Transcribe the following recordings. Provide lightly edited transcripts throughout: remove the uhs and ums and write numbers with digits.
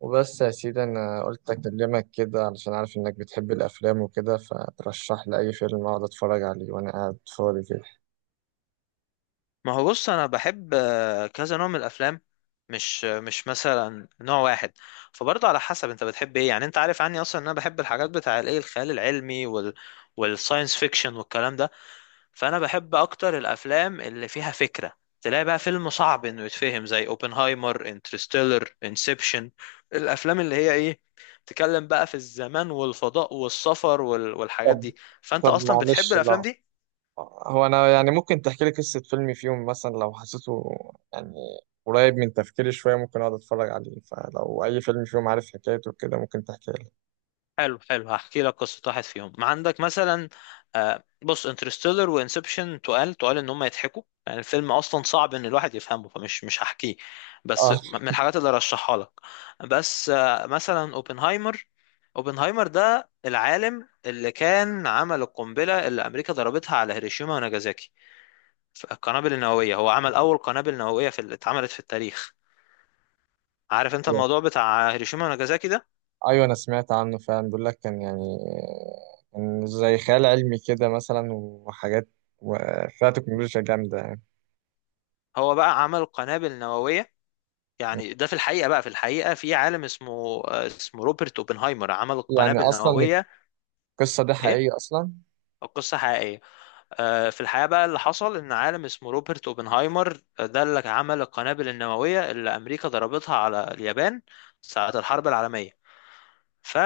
وبس يا سيدي، انا قلت اكلمك كده علشان عارف انك بتحب الافلام وكده، فترشح لي اي فيلم اقعد اتفرج عليه وانا قاعد فاضي كده. ما هو بص انا بحب كذا نوع من الافلام. مش مثلا نوع واحد. فبرضه على حسب انت بتحب ايه، يعني انت عارف عني اصلا ان انا بحب الحاجات بتاع الايه، الخيال العلمي والساينس فيكشن والكلام ده. فانا بحب اكتر الافلام اللي فيها فكرة. تلاقي بقى فيلم صعب انه يتفهم زي اوبنهايمر، انترستيلر، انسبشن. الافلام اللي هي ايه، بتتكلم بقى في الزمان والفضاء والسفر والحاجات طب دي. فانت طب اصلا بتحب معلش. الافلام لا، دي. هو انا يعني ممكن تحكي لي قصة فيلم فيهم مثلا لو حسيته يعني قريب من تفكيري شوية ممكن اقعد اتفرج عليه، فلو اي فيلم فيهم عارف حكايته كده ممكن تحكي لي. حلو حلو، هحكي لك قصة واحد فيهم ما عندك مثلا. بص، انترستيلر وانسبشن تقال ان هم يضحكوا، يعني الفيلم اصلا صعب ان الواحد يفهمه، فمش مش هحكيه. بس اه. من الحاجات اللي رشحها لك. بس مثلا اوبنهايمر. اوبنهايمر ده العالم اللي كان عمل القنبلة اللي امريكا ضربتها على هيروشيما وناجازاكي. القنابل النووية، هو عمل اول قنابل نووية في اللي اتعملت في التاريخ. عارف انت ايوه. الموضوع بتاع هيروشيما وناجازاكي ده. أيوة، انا سمعت عنه فعلا، بيقول لك كان يعني كان زي خيال علمي كده مثلا وحاجات وفيها تكنولوجيا جامدة يعني. هو بقى عمل قنابل نووية، يعني ده في الحقيقة بقى، في الحقيقة في عالم اسمه روبرت اوبنهايمر عمل يعني القنابل اصلا النووية. القصه دي ايه، حقيقيه اصلا؟ قصة حقيقية. في الحقيقة بقى، اللي حصل ان عالم اسمه روبرت اوبنهايمر ده اللي عمل القنابل النووية اللي امريكا ضربتها على اليابان ساعة الحرب العالمية. ف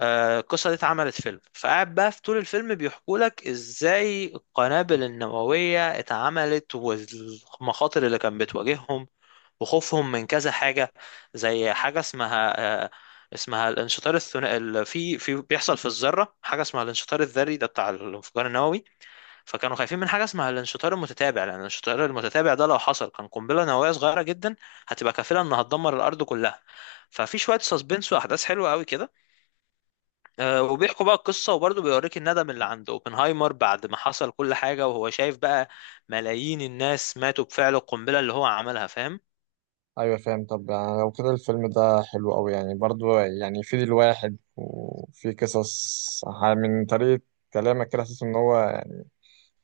القصة دي اتعملت فيلم، فقاعد بقى في طول الفيلم بيحكوا لك ازاي القنابل النووية اتعملت والمخاطر اللي كانت بتواجههم وخوفهم من كذا حاجة. زي حاجة اسمها اسمها الانشطار الثنائي. في بيحصل في الذرة حاجة اسمها الانشطار الذري، ده بتاع الانفجار النووي. فكانوا خايفين من حاجة اسمها الانشطار المتتابع، لأن الانشطار المتتابع ده لو حصل كان قنبلة نووية صغيرة جدا هتبقى كافلة إنها تدمر الأرض كلها. ففي شوية سسبنس وأحداث حلوة قوي كده. وبيحكوا بقى القصة، وبرضه بيوريك الندم اللي عند اوبنهايمر بعد ما حصل كل حاجة، وهو شايف بقى ملايين الناس ماتوا بفعل القنبلة اللي هو عملها، فاهم؟ ايوه فاهم. طب يعني لو كده الفيلم ده حلو قوي يعني، برضو يعني يفيد الواحد وفي قصص من طريقه كلامك كده حاسس ان هو يعني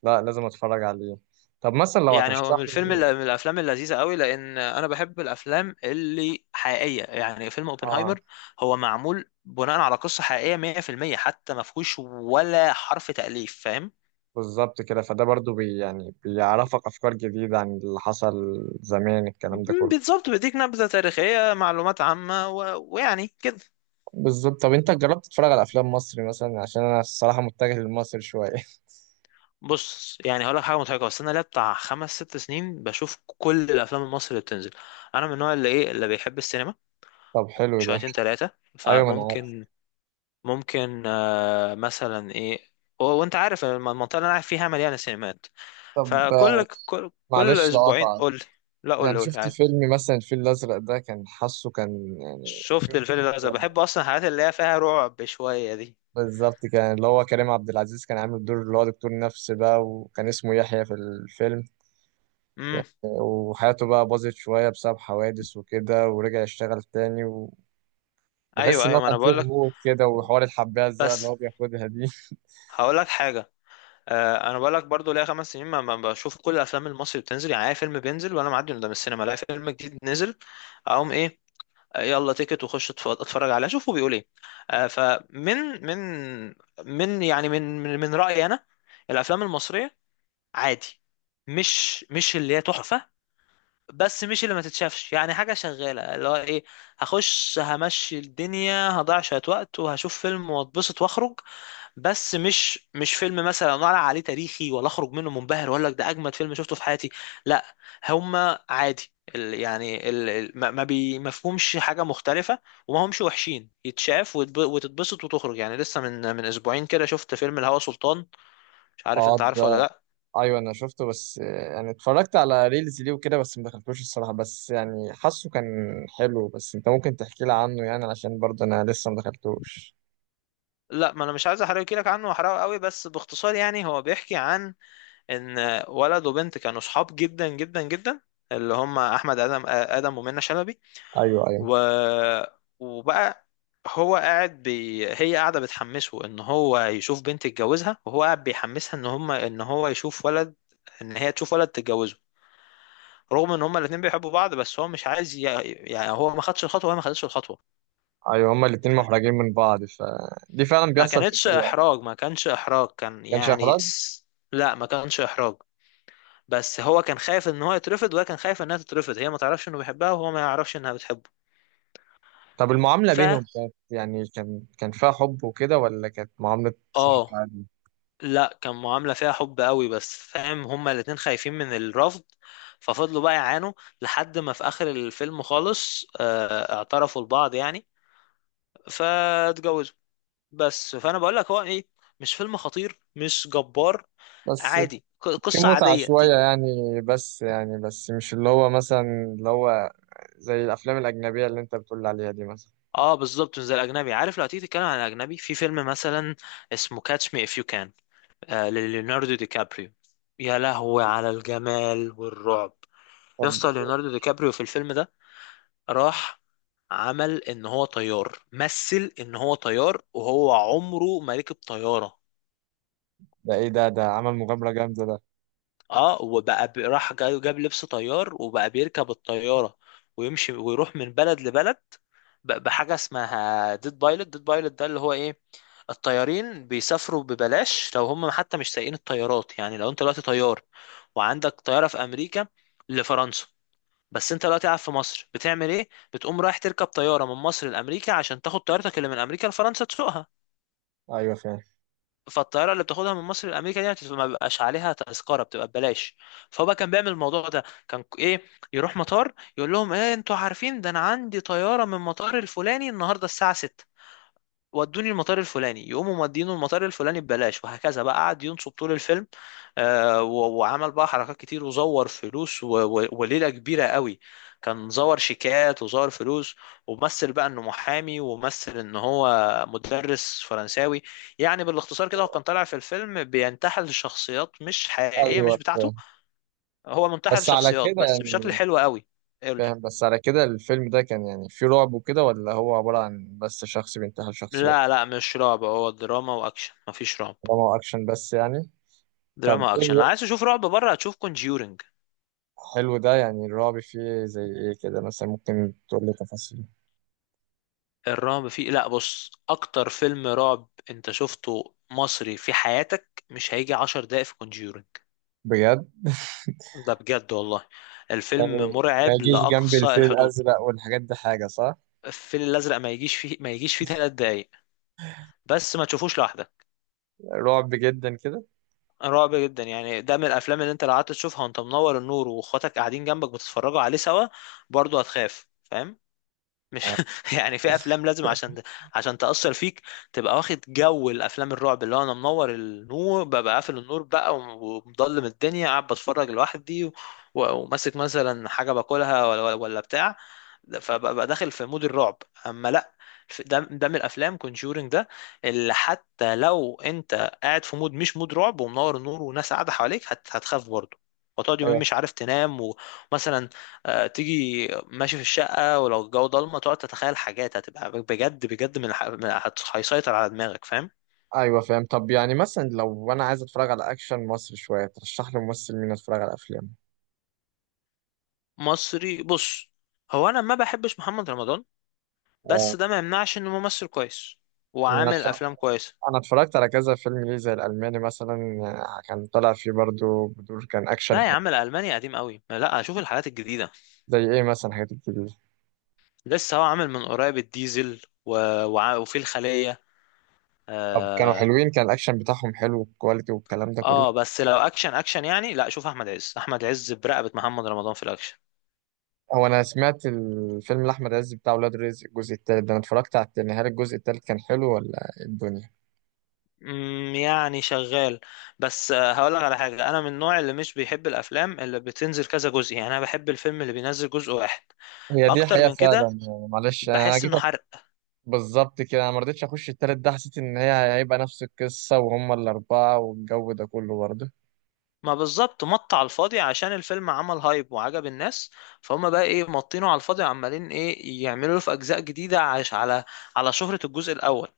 لا، لازم اتفرج عليه. طب مثلا لو يعني هو هترشح من الفيلم لي. اللي من الافلام اللذيذه قوي، لان انا بحب الافلام اللي حقيقيه. يعني فيلم اه، اوبنهايمر هو معمول بناء على قصه حقيقيه 100%، حتى ما فيهوش ولا حرف تاليف، فاهم؟ بالظبط كده. فده برضو يعني بيعرفك افكار جديده عن اللي حصل زمان، الكلام ده كله. بالظبط، بيديك نبذه تاريخيه، معلومات عامه ويعني كده. بالظبط. طب انت جربت تتفرج على افلام مصري مثلا؟ عشان انا الصراحه متجه للمصري شويه. بص، يعني هقول لك حاجه مضحكه، بس انا ليا بتاع خمس ست سنين بشوف كل الافلام المصري اللي بتنزل. انا من النوع اللي ايه، اللي بيحب السينما طب حلو ده. شويتين ثلاثه. ايوه، ما انا عارف. فممكن، ممكن مثلا ايه. وانت عارف المنطقه اللي انا قاعد فيها مليانه سينمات. طب فكل كل, كل معلش اسبوعين لقطع. قول لي. لا قول يعني لي، قول لي شفت عادي. فيلم مثلا الفيل الأزرق ده؟ كان حاسه كان يعني. شفت الفيل الازرق، بحب اصلا الحاجات اللي هي فيها رعب شويه دي. بالظبط، كان اللي هو كريم عبد العزيز كان عامل دور اللي هو دكتور نفسي بقى، وكان اسمه يحيى في الفيلم امم. يعني. وحياته بقى باظت شوية بسبب حوادث وكده، ورجع يشتغل تاني، وبحس ايوه إن هو ايوه، ما كان انا فيه بقول لك. غموض كده، وحوار الحباية الزرقاء اللي بس هو بياخدها دي. هقول لك حاجه. آه انا بقول لك، برضو ليا 5 سنين ما بشوف كل الافلام المصري بتنزل، يعني اي فيلم بينزل وانا معدي قدام السينما الاقي فيلم جديد نزل، اقوم ايه، يلا تيكت وخش اتفرج عليها، شوفوا بيقول ايه. فمن من يعني من من من رأيي انا، الافلام المصرية عادي، مش اللي هي تحفة، بس مش اللي ما تتشافش. يعني حاجة شغالة اللي هو ايه، هخش همشي الدنيا، هضيع شوية وقت وهشوف فيلم واتبسط واخرج. بس مش فيلم مثلا ولا عليه تاريخي، ولا اخرج منه منبهر، ولا ده اجمد فيلم شفته في حياتي، لا. هما عادي. يعني ما فيهمش حاجة مختلفة، وما همش وحشين، يتشاف وتتبسط وتخرج. يعني لسه من اسبوعين كده شفت فيلم الهوى سلطان، مش عارف انت أقعد. عارفه ولا لا. ايوه انا شفته، بس يعني اتفرجت على ريلز ليه وكده، بس ما دخلتوش الصراحه، بس يعني حاسه كان حلو. بس انت ممكن تحكي لي عنه يعني، علشان برضه انا لسه ما دخلتوش. لا ما انا مش عايز احرق لك عنه، واحرقه قوي، بس باختصار يعني هو بيحكي عن ان ولد وبنت كانوا صحاب جدا جدا جدا، اللي هم احمد ادم ومنى شلبي. ايوه، ايوه، و... وبقى هو هي قاعده بتحمسه ان هو يشوف بنت يتجوزها، وهو قاعد بيحمسها ان هم ان هو يشوف ولد، ان هي تشوف ولد تتجوزه، رغم ان هما الاتنين بيحبوا بعض. بس هو مش عايز يعني هو ما خدش الخطوه وهي ما خدتش الخطوه. ايوه، هما الاتنين محرجين من بعض، فدي فعلا بيحصل في الحقيقه، ما ما كانش احراج، كان كانش يعني احراج. لا، ما كانش احراج، بس هو كان خايف ان هو يترفض وهي كان خايف انها تترفض، هي ما تعرفش انه بيحبها وهو ما يعرفش انها بتحبه. طب المعامله ف بينهم كانت يعني كان فيها حب وكده، ولا كانت معامله صحاب اه عادي؟ لا، كان معاملة فيها حب قوي، بس فاهم، هما الاتنين خايفين من الرفض. ففضلوا بقى يعانوا، لحد ما في اخر الفيلم خالص اعترفوا لبعض يعني، فاتجوزوا. بس فانا بقول لك هو ايه، مش فيلم خطير، مش جبار، بس عادي. في قصة متعه عادية شويه يعني، بس يعني، بس مش اللي هو مثلا، اللي هو زي الافلام الاجنبيه اللي انت بتقول عليها دي مثلا. اه بالظبط، مش زي الاجنبي. عارف لو تيجي تتكلم عن الاجنبي، في فيلم مثلا اسمه كاتش مي اف يو كان، آه لليوناردو دي كابريو، يا لهوي على الجمال والرعب. يا طب اسطى، ليوناردو دي كابريو في الفيلم ده راح عمل ان هو طيار، مثل ان هو طيار وهو عمره ما ركب طيارة. ده ايه؟ ده عمل مغامرة جامدة ده. اه، وبقى جاب لبس طيار وبقى بيركب الطيارة ويمشي ويروح من بلد لبلد بحاجة اسمها ديد بايلوت. ديد بايلوت ده اللي هو ايه، الطيارين بيسافروا ببلاش لو هم حتى مش سايقين الطيارات. يعني لو انت دلوقتي طيار وعندك طيارة في امريكا لفرنسا، بس انت دلوقتي قاعد في مصر، بتعمل ايه، بتقوم رايح تركب طيارة من مصر لامريكا عشان تاخد طيارتك اللي من امريكا لفرنسا تسوقها. ايوه فاهم. فالطياره اللي بتاخدها من مصر لامريكا دي ما بيبقاش عليها تذكره، بتبقى ببلاش. فهو بقى كان بيعمل الموضوع ده. كان ايه، يروح مطار يقول لهم ايه انتوا عارفين ده، انا عندي طياره من مطار الفلاني النهارده الساعه 6، ودوني المطار الفلاني، يقوموا مودينه المطار الفلاني ببلاش، وهكذا بقى قعد ينصب طول الفيلم. وعمل بقى حركات كتير، وزور فلوس وليلة كبيرة قوي. كان زور شيكات وزور فلوس ومثل بقى انه محامي، ومثل ان هو مدرس فرنساوي. يعني بالاختصار كده هو كان طالع في الفيلم بينتحل شخصيات مش حقيقية، ايوه مش بتاعته. فاهم، هو منتحل بس على شخصيات، كده بس بشكل يعني. حلو قوي. قول. فاهم، بس على كده الفيلم ده كان يعني فيه رعب وكده، ولا هو عبارة عن بس شخص بينتحل شخصيات؟ لا لا مش رعب، هو دراما واكشن، مفيش رعب. طالما هو اكشن بس يعني. طب دراما ايه اكشن، لو عايز تشوف رعب بره هتشوف كونجيورنج. حلو ده. يعني الرعب فيه زي ايه كده مثلا؟ ممكن تقول لي تفاصيل. الرعب فيه، لا بص، اكتر فيلم رعب انت شفته مصري في حياتك مش هيجي 10 دقايق في كونجيورنج. بجد؟ ده بجد والله، يعني الفيلم ما مرعب يجيش جنب لاقصى الفيل الحدود. الازرق والحاجات دي حاجة، صح؟ الفيل الازرق ما يجيش فيه، ما يجيش فيه 3 دقايق. بس ما تشوفوش لوحدك. رعب جدا كده. رعب جدا، يعني ده من الافلام اللي انت لو قعدت تشوفها وانت منور النور واخواتك قاعدين جنبك بتتفرجوا عليه سوا برضه هتخاف، فاهم؟ مش آه. يعني في افلام لازم عشان عشان تأثر فيك، تبقى واخد جو الافلام الرعب، اللي هو انا منور النور، ببقى قافل النور بقى ومضلم الدنيا، قاعد بتفرج لوحدي وماسك مثلا حاجة باكلها ولا بتاع. فببقى داخل في مود الرعب. اما لا، ده ده من الافلام، كونجورينج ده اللي حتى لو انت قاعد في مود مش مود رعب ومنور النور وناس قاعدة حواليك، هتخاف برضه، وتقعد يومين مش عارف تنام. ومثلا تيجي ماشي في الشقة ولو الجو ضلمة، تقعد تتخيل حاجات هتبقى بجد بجد من, الح- من هت- هيسيطر على دماغك، فاهم؟ ايوه فاهم. طب يعني مثلا لو انا عايز اتفرج على اكشن مصري شويه ترشح لي ممثل مين اتفرج على افلام؟ مصري بص، هو انا ما بحبش محمد رمضان، بس آه، ده ما يمنعش انه ممثل كويس انا وعامل اتف- افلام كويسة. أنا اتفرجت على كذا فيلم ليه زي الالماني مثلا. كان طلع فيه برضو بدور، كان اكشن لا يا حلو. عم، الالماني قديم قوي، لا اشوف الحاجات الجديدة. زي ايه مثلا؟ حاجات كتير. لسه هو عامل من قريب الديزل و... وع- وفي الخلية طب كانوا آه... حلوين؟ كان الاكشن بتاعهم حلو والكواليتي والكلام ده كله؟ اه. بس لو اكشن اكشن يعني، لا شوف احمد عز، احمد عز برقبة محمد رمضان في الاكشن. هو انا سمعت الفيلم لاحمد عز بتاع ولاد رزق الجزء التالت ده، انا اتفرجت على التاني، هل الجزء التالت كان حلو ولا إيه الدنيا؟ مم، يعني شغال. بس هقولك على حاجة، أنا من النوع اللي مش بيحب الأفلام اللي بتنزل كذا جزء، يعني أنا بحب الفيلم اللي بينزل جزء واحد. هي دي بأكتر حقيقة من كده فعلا يعني، معلش أنا بحس جيت إنه حرق. بالظبط كده، انا ما رضيتش اخش التالت ده، حسيت ان هي هيبقى نفس القصه وهم الاربعه والجو ده كله برضه. ما بالظبط، مط على الفاضي عشان الفيلم عمل هايب وعجب الناس، فهم بقى إيه مطينه على الفاضي وعمالين إيه يعملوا له في أجزاء جديدة، عش على على شهرة الجزء الأول.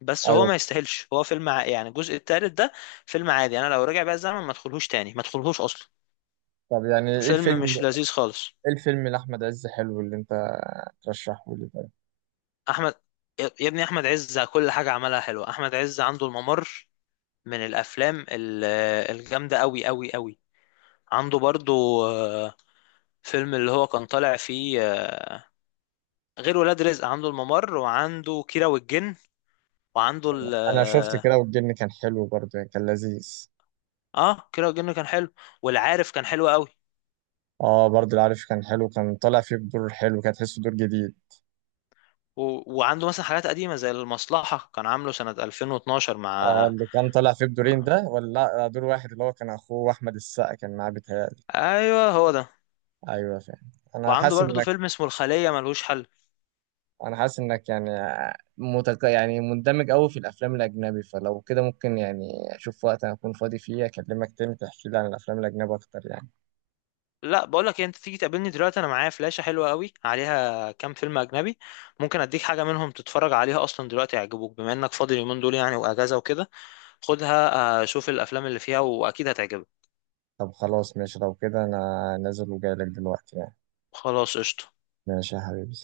بس هو ايوه. ما يستاهلش، هو فيلم يعني الجزء التالت ده فيلم عادي، أنا لو رجع بقى الزمن ما ادخلهوش تاني، ما ادخلهوش أصلا. طب يعني فيلم مش لذيذ خالص. ايه الفيلم لاحمد عز حلو اللي انت ترشحه لي طيب؟ احمد، يا ابني احمد عز كل حاجه عملها حلوه. احمد عز عنده الممر، من الافلام الجامده قوي قوي قوي. عنده برضو فيلم اللي هو كان طالع فيه غير ولاد رزق، عنده الممر وعنده كيرة والجن، وعنده ال انا شفت اه كده والجن، كان حلو برضه يعني، كان لذيذ. كيرة والجن كان حلو، والعارف كان حلو قوي. اه، برضه العارف كان حلو، كان طالع فيه بدور حلو، كان تحسه دور جديد. و... وعنده مثلا حاجات قديمه زي المصلحه، كان عامله سنه 2012 اه مع اللي كان طالع فيه بدورين مع- ده، ولا؟ لا دور واحد، اللي هو كان اخوه احمد السقا كان معاه بيتهيألي. ايوه هو ده. ايوه فاهم. انا وعنده حاسس ان برضو فيلم اسمه الخليه، ملهوش حل. انا حاسس انك يعني يعني مندمج قوي في الافلام الاجنبي، فلو كده ممكن يعني اشوف وقت انا اكون فاضي فيه اكلمك تاني تحكي لي عن الافلام الاجنبي اكتر يعني. لا بقول لك إيه، انت تيجي تقابلني دلوقتي انا معايا فلاشة حلوة قوي عليها كام فيلم اجنبي، ممكن اديك حاجة منهم تتفرج عليها اصلا دلوقتي، يعجبوك بما انك فاضي اليومين دول يعني، واجازة وكده. خدها، شوف الافلام اللي فيها واكيد هتعجبك. طب خلاص ماشي. لو كده انا نازل وجاي لك دلوقتي يعني. خلاص قشطة. ماشي يا حبيبي.